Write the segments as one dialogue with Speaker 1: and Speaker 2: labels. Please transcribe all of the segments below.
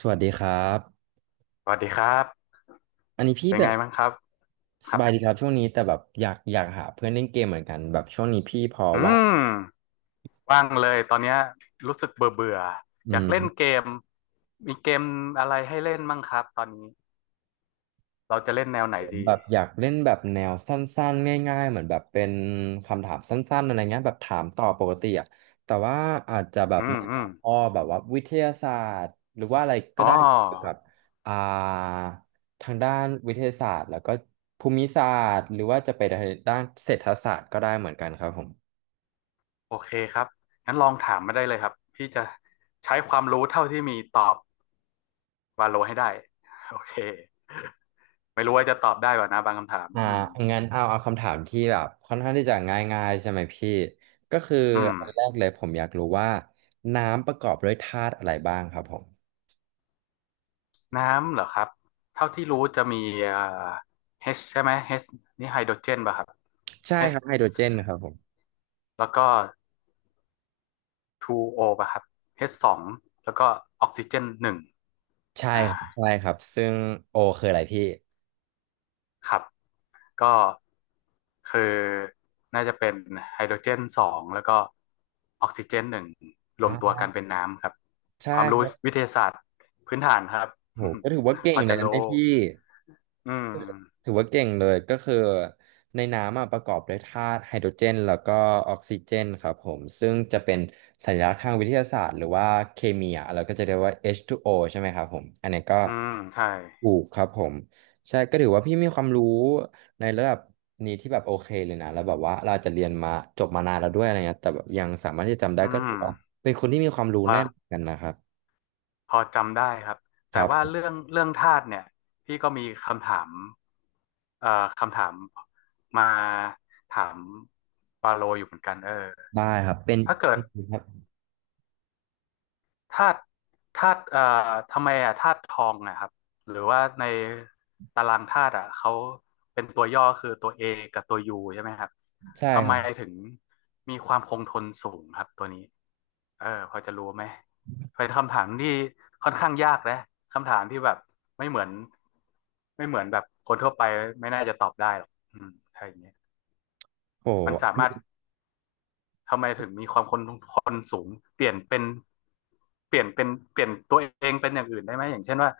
Speaker 1: สวัสดีครับ
Speaker 2: สวัสดีครับ
Speaker 1: อันนี้พี่
Speaker 2: เป็น
Speaker 1: แบ
Speaker 2: ไง
Speaker 1: บ
Speaker 2: บ้างครับค
Speaker 1: ส
Speaker 2: รับ
Speaker 1: บายดีครับช่วงนี้แต่แบบอยากหาเพื่อนเล่นเกมเหมือนกันแบบช่วงนี้พี่พอ
Speaker 2: อื
Speaker 1: ว่า
Speaker 2: มว่างเลยตอนเนี้ยรู้สึกเบื่อเบื่อ
Speaker 1: อื
Speaker 2: อยากเล่นเก
Speaker 1: ม
Speaker 2: มมีเกมอะไรให้เล่นบ้างครับตอนนี้เราจะเล่นแนวไหน
Speaker 1: ผม
Speaker 2: ดี
Speaker 1: แบบอยากเล่นแบบแนวสั้นๆง่ายๆเหมือนแบบเป็นคำถามสั้นๆอะไรเงี้ยแบบถามตอบปกติอ่ะแต่ว่าอาจจะแบบ
Speaker 2: อื
Speaker 1: ใน
Speaker 2: มอื
Speaker 1: หั
Speaker 2: ม
Speaker 1: วข้อแบบว่าวิทยาศาสตร์หรือว่าอะไรก็
Speaker 2: อ๋อ
Speaker 1: ได้เกี่ยวกับอ่าทางด้านวิทยาศาสตร์แล้วก็ภูมิศาสตร์หรือว่าจะไปทางด้านเศรษฐศาสตร์ก็ได้เหมือนกันครับผม
Speaker 2: โอเคครับงั้นลองถามมาได้เลยครับพี่จะใช้ความรู้เท่าที่มีตอบวาโลให้ได้โอเคไม่รู้ว่าจะตอบได้ป่ะนะบางคำถาม
Speaker 1: อ่า
Speaker 2: อืม
Speaker 1: งั้นเอาคำถามที่แบบค่อนข้างที่จะง่ายๆใช่ไหมพี่ ก็คือ
Speaker 2: อืม
Speaker 1: อันแรกเลยผมอยากรู้ว่าน้ำประกอบด้วยธาตุอะไรบ้างครับผม
Speaker 2: น้ำเหรอครับ เท่าที่รู้จะมีเอ่อ H ใช่ไหม H นี่ไฮโดรเจนป่ะครับ
Speaker 1: ใช่ค
Speaker 2: H
Speaker 1: รับไฮโดรเจนครับผม
Speaker 2: แล้วก็ 2O ป่ะครับ H สองแล้วก็ออกซิเจนหนึ่ง
Speaker 1: ใช่
Speaker 2: อ่า
Speaker 1: ครับใช่ครับซึ่งโอคืออะไรพี่
Speaker 2: ครับ ก็คือน่าจะเป็นไฮโดรเจนสองแล้วก็ออกซิเจนหนึ่งรวมตัว
Speaker 1: อ่า
Speaker 2: กันเป็นน้ำครับ
Speaker 1: ใช่
Speaker 2: ความ
Speaker 1: ค
Speaker 2: รู้
Speaker 1: รับ
Speaker 2: วิทยาศาสตร์พื้นฐานครับ
Speaker 1: โหก็ถือว่าเก่
Speaker 2: พ
Speaker 1: ง
Speaker 2: อ
Speaker 1: เล
Speaker 2: จะ
Speaker 1: ยนะ
Speaker 2: รู้
Speaker 1: เนี่ยพี่
Speaker 2: อืม
Speaker 1: ถือว่าเก่งเลยก็คือในน้ำอะประกอบด้วยธาตุไฮโดรเจนแล้วก็ออกซิเจนครับผมซึ่งจะเป็นสัญลักษณ์ทางวิทยาศาสตร์หรือว่าเคมีอะเราก็จะเรียกว่า H2O ใช่ไหมครับผมอันนี้ก็
Speaker 2: อืมใช่
Speaker 1: ถูกครับผมใช่ก็ถือว่าพี่มีความรู้ในระดับนี้ที่แบบโอเคเลยนะแล้วแบบว่าเราอาจจะเรียนมาจบมานานแล้วด้วยอะไรเงี้ยแต่แบบยังสามารถที่จะจำได้
Speaker 2: อื
Speaker 1: ก็ถือ
Speaker 2: ม
Speaker 1: ว่าเป็นคนที่มีความรู้แน่น
Speaker 2: อ่า
Speaker 1: กันนะครับ
Speaker 2: พอจำได้ครับ
Speaker 1: ค
Speaker 2: แต่
Speaker 1: รับ
Speaker 2: ว่า
Speaker 1: ผ
Speaker 2: เรื่
Speaker 1: ม
Speaker 2: องเรื่องธาตุเนี่ยพี่ก็มีคำถามเอ่อคำถามมาถามปาโลอยู่เหมือนกันเออ
Speaker 1: ได้ครับเป็น
Speaker 2: ถ้าเกิ
Speaker 1: เป็
Speaker 2: ด
Speaker 1: นครับ
Speaker 2: ธาตุธาตุทำไมอ่ะธาตุทองนะครับหรือว่าในตารางธาตุอ่ะเขาเป็นตัวย่อคือตัว A กับตัว U ใช่ไหมครับ
Speaker 1: ใช่
Speaker 2: ทำ
Speaker 1: ครั
Speaker 2: ไม
Speaker 1: บ
Speaker 2: ถึงมีความคงทนสูงครับตัวนี้เออพอจะรู้ไหมเป็นคำถามที่ค่อนข้างยากนะคำถามที่แบบไม่เหมือนไม่เหมือนแบบคนทั่วไปไม่น่าจะตอบได้หรอกอืมถ้าอย่างเงี้ย
Speaker 1: โ
Speaker 2: มันสามารถ
Speaker 1: อ
Speaker 2: ทำไมถึงมีความคนสูงเปลี่ยนเป็นเปลี่ยนเป็นเปลี่ยนตัวเองเป็นอย่างอื่นได้ไหมอย่างเช่นว่า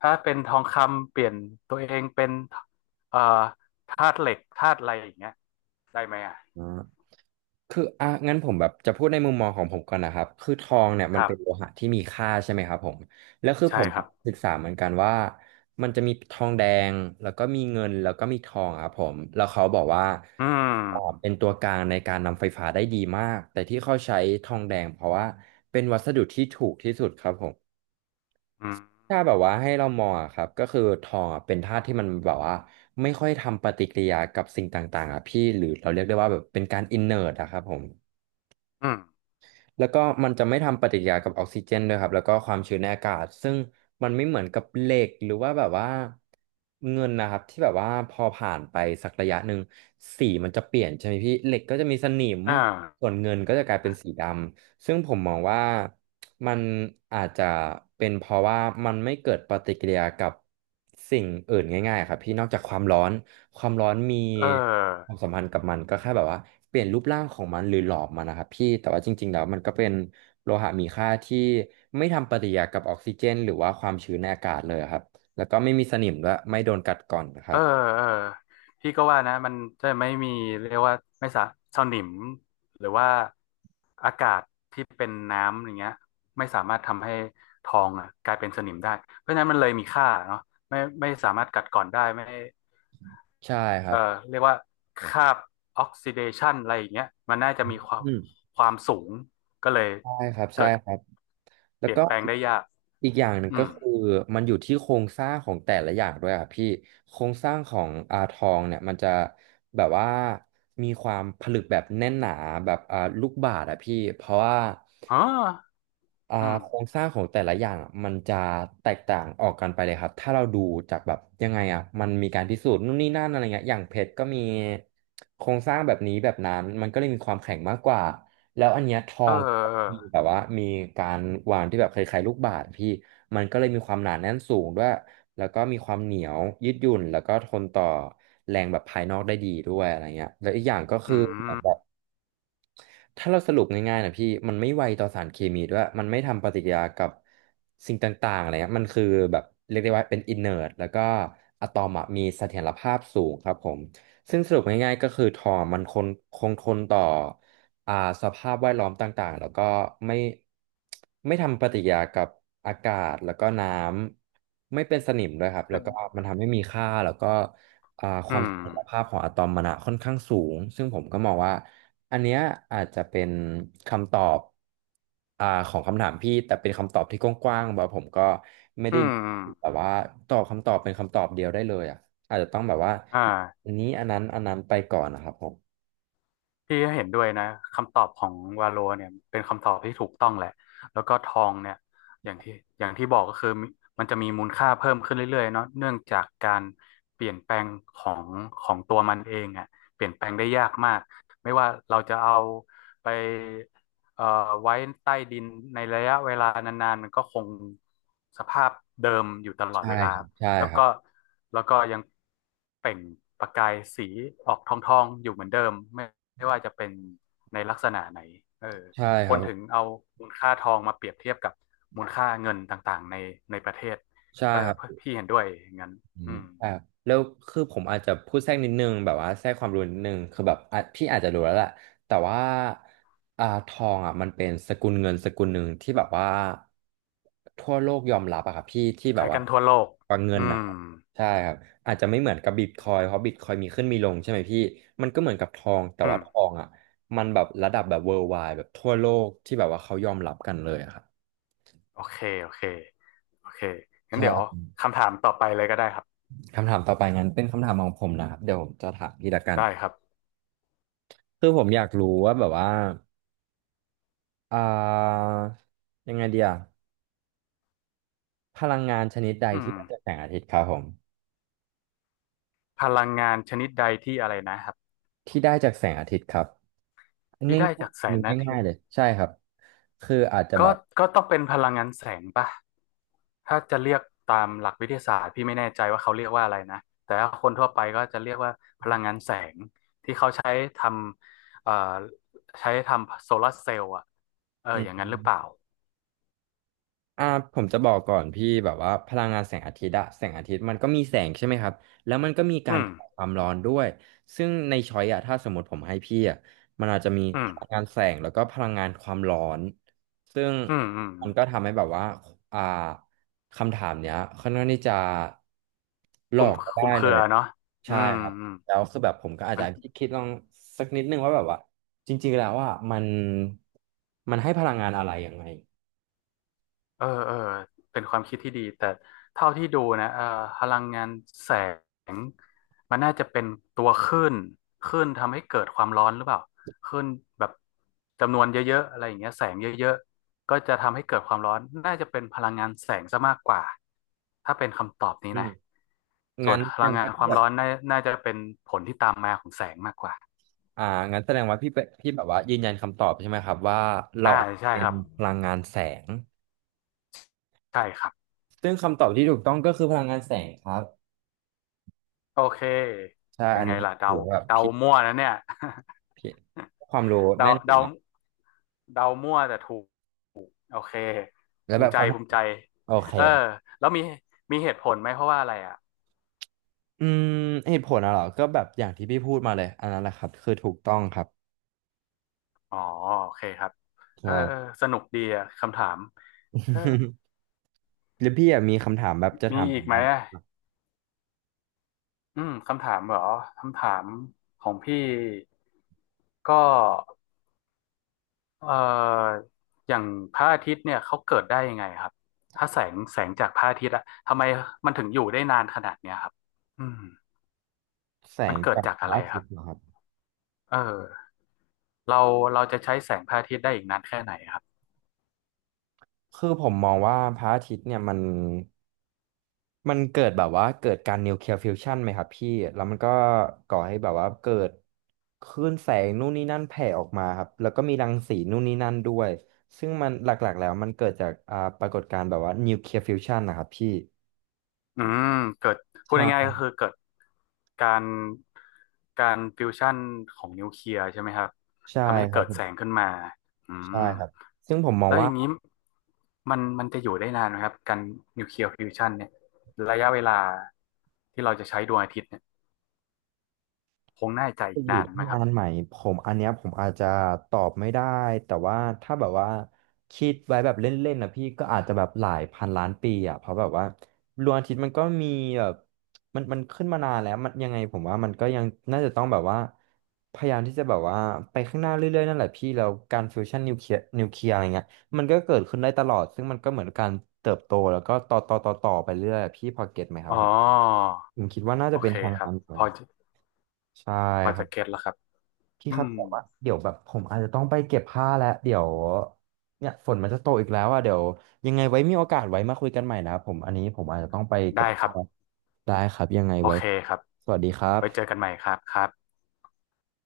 Speaker 2: ถ้าเป็นทองคำเปลี่ยนตัวเองเป็นเอ่อธาตุเหล็กธาตุอะไรอย่างเงี้ยได้ไหมอ่ะ
Speaker 1: ้ คืออ่ะงั้นผมแบบจะพูดในมุมมองของผมก่อนนะครับคือทองเนี่ย
Speaker 2: ค
Speaker 1: มัน
Speaker 2: รั
Speaker 1: เป็นโล
Speaker 2: บ
Speaker 1: หะที่มีค่าใช่ไหมครับผมแล้วคือ
Speaker 2: ใช่
Speaker 1: ผม
Speaker 2: ครับ
Speaker 1: ศึกษาเหมือนกันว่ามันจะมีทองแดงแล้วก็มีเงินแล้วก็มีทองครับผมแล้วเขาบอกว่า
Speaker 2: อื
Speaker 1: อ๋อ
Speaker 2: ม
Speaker 1: เป็นตัวกลางในการนำไฟฟ้าได้ดีมากแต่ที่เขาใช้ทองแดงเพราะว่าเป็นวัสดุที่ถูกที่สุดครับผม
Speaker 2: อืม
Speaker 1: ถ้าแบบว่าให้เรามองอะครับก็คือทองอะเป็นธาตุที่มันแบบว่าไม่ค่อยทำปฏิกิริยากับสิ่งต่างๆอ่ะพี่หรือเราเรียกได้ว่าแบบเป็นการอินเน t อะครับผม
Speaker 2: อืม
Speaker 1: แล้วก็มันจะไม่ทำปฏิกิริยากับออกซิเจนด้วยครับแล้วก็ความชื้นในอากาศซึ่งมันไม่เหมือนกับเหล็กหรือว่าแบบว่าเงินนะครับที่แบบว่าพอผ่านไปสักระยะหนึ่งสีมันจะเปลี่ยนใช่ไหมพี่เหล็กก็จะมีสนิม
Speaker 2: อ่า
Speaker 1: ส่วนเงินก็จะกลายเป็นสีดำซึ่งผมมองว่ามันอาจจะเป็นเพราะว่ามันไม่เกิดปฏิกิริยากับสิ่งอื่นง่ายๆครับพี่นอกจากความร้อน ความร้อนมี
Speaker 2: เออ
Speaker 1: ความสัมพันธ์กับมันก็แค่แบบว่าเปลี่ยนรูปร่างของมันหรือหลอมมันนะครับพี่แต่ว่าจริงๆแล้วมันก็เป็นโลหะมีค่าที่ไม่ทำปฏิกิริยากับออกซิเจนหรือว่าความชื้นในอากาศเลยครับแล้วก็ไม่มีสนิมด้วยไม่โดนกัดก่อนนะค
Speaker 2: เอ
Speaker 1: รั
Speaker 2: อ
Speaker 1: บ
Speaker 2: เออพี่ก็ว่านะมันจะไม่มีเรียกว่าไม่สะสนิมหรือว่าอากาศที่เป็นน้ำอย่างเงี้ยไม่สามารถทำให้ทองอ่ะกลายเป็นสนิมได้เพราะฉะนั้นมันเลยมีค่าเนาะไม่ไม่สามารถกัดกร่อนได้ไม่
Speaker 1: ใช่ค
Speaker 2: เอ
Speaker 1: รั
Speaker 2: อ
Speaker 1: บ
Speaker 2: เรียกว่าคราบออกซิเดชันอะไรอย่างเงี้ยมันน่าจะมีความ
Speaker 1: อืม
Speaker 2: ความสูงก็เลย
Speaker 1: ใช่ครับใช่
Speaker 2: เกิด
Speaker 1: ครับ แล้
Speaker 2: เป
Speaker 1: ว
Speaker 2: ลี่ย
Speaker 1: ก็
Speaker 2: นแปลง
Speaker 1: อีก
Speaker 2: ได้ยาก
Speaker 1: อีกอย่างหนึ่ง
Speaker 2: อื
Speaker 1: ก็
Speaker 2: ม
Speaker 1: คือมันอยู่ที่โครงสร้างของแต่ละอย่างด้วยอัะพี่โครงสร้างของอาทองเนี่ยมันจะแบบว่ามีความผลึกแบบแน่นหนาแบบลูกบาศก์อะพี่เพราะว่า
Speaker 2: อ๋ออืม
Speaker 1: โครงสร้างของแต่ละอย่างอะมันจะแตกต่างออกกันไปเลยครับถ้าเราดูจากแบบยังไงอ่ะมันมีการพิสูจน์นู่นนี่นั่นอะไรเงี้ยอย่างเพชรก็มีโครงสร้างแบบนี้แบบนั้นมันก็เลยมีความแข็งมากกว่าแล้วอันเนี้ยทอ
Speaker 2: เออ
Speaker 1: ง
Speaker 2: เอ
Speaker 1: มี
Speaker 2: อ
Speaker 1: แบบว่ามีการวางที่แบบคล้ายๆลูกบาศก์พี่มันก็เลยมีความหนาแน่นสูงด้วยแล้วก็มีความเหนียวยืดหยุ่นแล้วก็ทนต่อแรงแบบภายนอกได้ดีด้วยอะไรเงี้ยแล้วอีกอย่างก็คื
Speaker 2: อื
Speaker 1: อ
Speaker 2: ม
Speaker 1: ถ้าเราสรุปง่ายๆนะพี่มันไม่ไวต่อสารเคมีด้วยมันไม่ทำปฏิกิริยากับสิ่งต่างๆอะไรเงี้ยมันคือแบบเรียกได้ว่าเป็นอินเนอร์แล้วก็อะตอมอะมีเสถียรภาพสูงครับผมซึ่งสรุปง่ายๆก็คือทอมมันคงทนต่ออ่าสภาพแวดล้อมต่างๆแล้วก็ไม่ไม่ทำปฏิกิริยากับอากาศแล้วก็น้ำไม่เป็นสนิมด้วยครับแล้วก็มันทำให้มีค่าแล้วก็ค
Speaker 2: อื
Speaker 1: วามเส
Speaker 2: ม
Speaker 1: ถียรภาพของอะตอมมันอะค่อนข้างสูงซึ่งผมก็มองว่า อันเนี้ยอาจจะเป็นคำตอบของคำถามพี่แต่เป็นคำตอบที่กว้างๆแบบผมก็ไม่
Speaker 2: อื
Speaker 1: ได้
Speaker 2: มอ
Speaker 1: แบบว่าตอบคำตอบเป็นคำตอบเดียวได้เลยอ่ะอาจจะต้องแบบว่า
Speaker 2: ่า
Speaker 1: อันนี้อันนั้นอันนั้นไปก่อนนะครับผม
Speaker 2: พี่เห็นด้วยนะคำตอบของวาโลเนี่ยเป็นคำตอบที่ถูกต้องแหละแล้วก็ทองเนี่ยอย่างที่อย่างที่บอกก็คือมมันจะมีมูลค่าเพิ่มขึ้นเรื่อยๆเนาะเนื่องจากการเปลี่ยนแปลงของของตัวมันเองอ่ะเปลี่ยนแปลงได้ยากมากไม่ว่าเราจะเอาไปเอ่อไว้ใต้ดินในระยะเวลานานๆมันก็คงสภาพเดิมอยู่ตลอด
Speaker 1: ใช่
Speaker 2: เวลา
Speaker 1: ครับใช่
Speaker 2: แล้ว
Speaker 1: ครั
Speaker 2: ก็
Speaker 1: บ
Speaker 2: แล้วก็ยังเปล่งประกายสีออกทองๆอยู่เหมือนเดิมไม่ ไม่ว่าจะเป็นในลักษณะไหนเออ
Speaker 1: ใช่
Speaker 2: ค
Speaker 1: ครั
Speaker 2: นถึง
Speaker 1: บ
Speaker 2: เอามูลค่าทองมาเปรียบเทียบกับมูลค่าเงินต่างๆในประเทศ
Speaker 1: ใช่
Speaker 2: เออ
Speaker 1: ครับ
Speaker 2: พี่เห็นด้วยอย่างนั้น
Speaker 1: อื
Speaker 2: อื
Speaker 1: ม
Speaker 2: ม
Speaker 1: แต่แล้วคือผมอาจจะพูดแทรกนิดนึงแบบว่าแทรกความรู้นิดนึงคือแบบอ่ะพี่อาจจะรู้แล้วแหละแต่ว่าทองอ่ะมันเป็นสกุลเงินสกุลหนึ่งที่แบบว่าทั่วโลกยอมรับอะครับพี่ที่แบบ
Speaker 2: ใช้
Speaker 1: ว่า
Speaker 2: กันทั่วโลก
Speaker 1: ว่าเงิ
Speaker 2: อื
Speaker 1: นนะ
Speaker 2: ม
Speaker 1: ครับใช่ครับอาจจะไม่เหมือนกับบิตคอยเพราะบิตคอยมีขึ้นมีลงใช่ไหมพี่มันก็เหมือนกับทองแต่
Speaker 2: อื
Speaker 1: ว่า
Speaker 2: ม
Speaker 1: ทองอ่ะมันแบบระดับแบบ worldwide แบบทั่วโลกที่แบบว่าเขายอมรับกันเลยอะครับ
Speaker 2: โอเคโอเคโอเคงั้นเดี๋ยว
Speaker 1: ใช่
Speaker 2: คำถามต่อไปเลยก็ได้ครับ
Speaker 1: คำถามต่อไปงั้นเป็นคำถามของผมนะครับเดี๋ยวผมจะถามพี่ละกัน
Speaker 2: ได้ครับ
Speaker 1: คือผมอยากรู้ว่าแบบว่าอ่ายังไงเดียพลังงานชนิดใด
Speaker 2: อืม
Speaker 1: ที่ได้จากแสงอาทิตย์ครับผม
Speaker 2: พลังงานชนิดใดที่อะไรนะครับ
Speaker 1: ที่ได้จากแสงอาทิตย์ครับง่ายๆอัน
Speaker 2: ที่ได้จากแส
Speaker 1: นี้
Speaker 2: งอาทิ
Speaker 1: ง่า
Speaker 2: ต
Speaker 1: ยๆ
Speaker 2: ย์
Speaker 1: เลยใช่ครับคืออาจจะแบ
Speaker 2: ก็
Speaker 1: บ
Speaker 2: ก็ต้องเป็นพลังงานแสงป่ะถ้าจะเรียกตามหลักวิทยาศาสตร์พี่ไม่แน่ใจว่าเขาเรียกว่าอะไรนะ แต่ว่าคนทั่วไปก็จะเรียกว่าพลังงานแสงที่เขาใช้ทำใช้ทำโซลาร์เซลล์อ่ะเออ
Speaker 1: อื
Speaker 2: อ
Speaker 1: ม
Speaker 2: ย่างนั้นหรือเปล่า
Speaker 1: อ่าผมจะบอกก่อนพี่แบบว่าพลังงานแสงอาทิตย์อะแสงอาทิตย์มันก็มีแสงใช่ไหมครับแล้วมันก็มี
Speaker 2: อื
Speaker 1: การ
Speaker 2: ม
Speaker 1: เผาความร้อนด้วยซึ่งในช้อยอะถ้าสมมติผมให้พี่อะมันอาจจะมี
Speaker 2: อื
Speaker 1: พ
Speaker 2: ม
Speaker 1: ลังงานแสงแล้วก็พลังงานความร้อนซึ่ง
Speaker 2: อืมอืมอื
Speaker 1: มัน
Speaker 2: ม
Speaker 1: ก็ทำให้แบบว่าอ่าคำถามเนี้ยค่อนข้างที่จะหล
Speaker 2: ค
Speaker 1: อ
Speaker 2: ลุม
Speaker 1: ก
Speaker 2: ค
Speaker 1: ได้
Speaker 2: ลุมเค
Speaker 1: เล
Speaker 2: รื
Speaker 1: ย
Speaker 2: อ
Speaker 1: อะ
Speaker 2: เนาะอื
Speaker 1: ใช่
Speaker 2: ม
Speaker 1: ครับ
Speaker 2: อืม
Speaker 1: แล้วคือแบบผมก็อาจ
Speaker 2: มั
Speaker 1: จะ
Speaker 2: น
Speaker 1: คิดลองสักนิดนึงว่าแบบว่าจริงๆแล้วว่ะมันมันให้พลังงานอะไรยังไง
Speaker 2: เออเออเป็นความคิดที่ดีแต่เท่าที่ดูนะเออพลังงานแสงมันน่าจะเป็นตัวคลื่นคลื่นทำให้เกิดความร้อนหรือเปล่าคลื่นแบบจำนวนเยอะๆอะไรอย่างเงี้ยแสงเยอะๆก็จะทำให้เกิดความร้อนน่าจะเป็นพลังงานแสงซะมากกว่าถ้าเป็นคำตอบนี้นะส่ว
Speaker 1: งั้
Speaker 2: น
Speaker 1: น
Speaker 2: พ
Speaker 1: แสด
Speaker 2: ลัง
Speaker 1: ง
Speaker 2: งาน
Speaker 1: ว่า
Speaker 2: ค
Speaker 1: พี่
Speaker 2: วาม
Speaker 1: แบบ
Speaker 2: ร้อนน่าจะเป็นผลที่ตามมาของแสงมากกว่า
Speaker 1: อ่างั้นแสดงว่าพี่เป็นพี่แบบว่ายืนยันคำตอบใช่ไหมครับว่าเรา
Speaker 2: อ่าใช่
Speaker 1: เป็
Speaker 2: ค
Speaker 1: น
Speaker 2: รับ
Speaker 1: พลังงานแสง
Speaker 2: ใช่ครับ
Speaker 1: ซึ่งคำตอบที่ถูกต้องก็คือพลังงานแสงครับ
Speaker 2: โอเค
Speaker 1: ใช่
Speaker 2: เป็น
Speaker 1: อัน
Speaker 2: ไง
Speaker 1: นี้
Speaker 2: ล่ะเดา
Speaker 1: ถือว่าแบบ
Speaker 2: เดา
Speaker 1: พี่
Speaker 2: มั่วนะเนี่ย
Speaker 1: พี่ความรู้ แน่นอยู่
Speaker 2: เดา
Speaker 1: นะ
Speaker 2: เดามั่วแต่ถูกโอเค
Speaker 1: แล้ว
Speaker 2: ภู
Speaker 1: แบ
Speaker 2: มิ
Speaker 1: บ
Speaker 2: ใจ
Speaker 1: คำถา
Speaker 2: ภู
Speaker 1: ม
Speaker 2: มิใจ
Speaker 1: โอเค
Speaker 2: เออ
Speaker 1: ครับ
Speaker 2: แล้วมีมีเหตุผลไหมเพราะว่าอะไรอ่ะ
Speaker 1: อืมเหตุผลอะเหรอก็แบบอย่างที่พี่พูดมาเลยอันนั้นแหละครับคือถูกต้องครับ
Speaker 2: อ๋อโอเคครับเอ
Speaker 1: ใช่
Speaker 2: อเออสนุกดีอ่ะคำถามเออ
Speaker 1: แล้วพี่อะมีคำถามแบบจะ
Speaker 2: มี
Speaker 1: ถามผ
Speaker 2: อีก
Speaker 1: ม
Speaker 2: ไหม
Speaker 1: ว่า
Speaker 2: อ่ะอืมคำถามเหรอคำถามของพี่ก็ เอ่ออย่างพระอาทิตย์เนี่ยเขาเกิดได้ยังไงครับถ้าแสงจากพระอาทิตย์อะทำไมมันถึงอยู่ได้นานขนาดเนี้ยครับอืม
Speaker 1: แส
Speaker 2: มัน
Speaker 1: ง
Speaker 2: เกิด
Speaker 1: จาก
Speaker 2: จาก
Speaker 1: พ
Speaker 2: อะ
Speaker 1: ระ
Speaker 2: ไร
Speaker 1: อา
Speaker 2: ค
Speaker 1: ทิ
Speaker 2: รั
Speaker 1: ต
Speaker 2: บ
Speaker 1: ย์เหรอครับ
Speaker 2: เออเราเราจะใช้แสงพระอาทิตย์ได้อีกนานแค่ไหนครับ
Speaker 1: คือผมมองว่าพระอาทิตย์เนี่ยมันมันเกิดแบบว่าเกิดการนิวเคลียร์ฟิวชันไหมครับพี่แล้วมันก็ก่อให้แบบว่าเกิดคลื่นแสงนู่นนี่นั่นแผ่ออกมาครับแล้วก็มีรังสีนู่นนี่นั่นด้วยซึ่งมันหลักๆแล้วมันเกิดจากปรากฏการณ์แบบว่านิวเคลียร์ฟิวชันนะครับพี่
Speaker 2: อืมเกิดพูดง่ายๆก็
Speaker 1: ใช่
Speaker 2: คือเกิดการการฟิวชั่นของนิวเคลียร์ใช่ไหมครับ
Speaker 1: ใช่
Speaker 2: ทำให้
Speaker 1: ครั
Speaker 2: เกิ
Speaker 1: บ
Speaker 2: ด
Speaker 1: ผ
Speaker 2: แสง
Speaker 1: ม
Speaker 2: ขึ้นมาอื
Speaker 1: ใช่
Speaker 2: ม
Speaker 1: ครับซึ่งผมมอง
Speaker 2: แล้วอ
Speaker 1: ว่า
Speaker 2: ย่างนี้มันจะอยู่ได้นานไหมครับการนิวเคลียร์ฟิวชันเนี่ยระยะเวลาที่เราจะใช้ดวงอาทิตย์เนี่ยคงน่าจะ
Speaker 1: จะ
Speaker 2: อีก
Speaker 1: อยู่
Speaker 2: นานไห
Speaker 1: ที่
Speaker 2: มค
Speaker 1: งา
Speaker 2: รับ
Speaker 1: นใหม่ผมอันเนี้ยผมอาจจะตอบไม่ได้แต่ว่าถ้าแบบว่าคิดไว้แบบเล่นๆนะพี่ก็อาจจะแบบหลายพันล้านปีอ่ะเพราะแบบว่าดวงอาทิตย์มันก็มีแบบมันมันขึ้นมานานแล้วมันยังไงผมว่ามันก็ยังน่าจะต้องแบบว่าพยายามที่จะแบบว่าไปข้างหน้าเรื่อยๆนั่นแหละพี่แล้วการฟิวชั่นนิวเคลียร์อะไรเงี้ยมันก็เกิดขึ้นได้ตลอดซึ่งมันก็เหมือนการเติบโตแล้วก็ต่อไปเรื่อยอะพี่พอเก็ตไหมครั
Speaker 2: อ๋อ
Speaker 1: บผมผมคิดว่าน่า
Speaker 2: โอ
Speaker 1: จะเป็น
Speaker 2: เค
Speaker 1: ทาง
Speaker 2: ครับ
Speaker 1: นั้นก่อ
Speaker 2: พ
Speaker 1: น
Speaker 2: อจะ
Speaker 1: ใช่
Speaker 2: พอ
Speaker 1: ครั
Speaker 2: จะ
Speaker 1: บ
Speaker 2: เก็ตแล้วครับ
Speaker 1: พี่
Speaker 2: อื
Speaker 1: ครับ
Speaker 2: ม
Speaker 1: แต่ว่าเดี๋ยวแบบผมอาจจะต้องไปเก็บผ้าแล้วเดี๋ยวเนี่ยฝนมันจะตกอีกแล้วอ่ะเดี๋ยวยังไงไว้มีโอกาสไว้มาคุยกันใหม่นะครับผมอันนี้ผมอาจจะต้องไปเก็บ
Speaker 2: ได้ครั
Speaker 1: ผ้า
Speaker 2: บ
Speaker 1: แล้วได้ครับยังไง
Speaker 2: โอ
Speaker 1: ไว้
Speaker 2: เคครับไว้เจอกันใหม่ครับครับ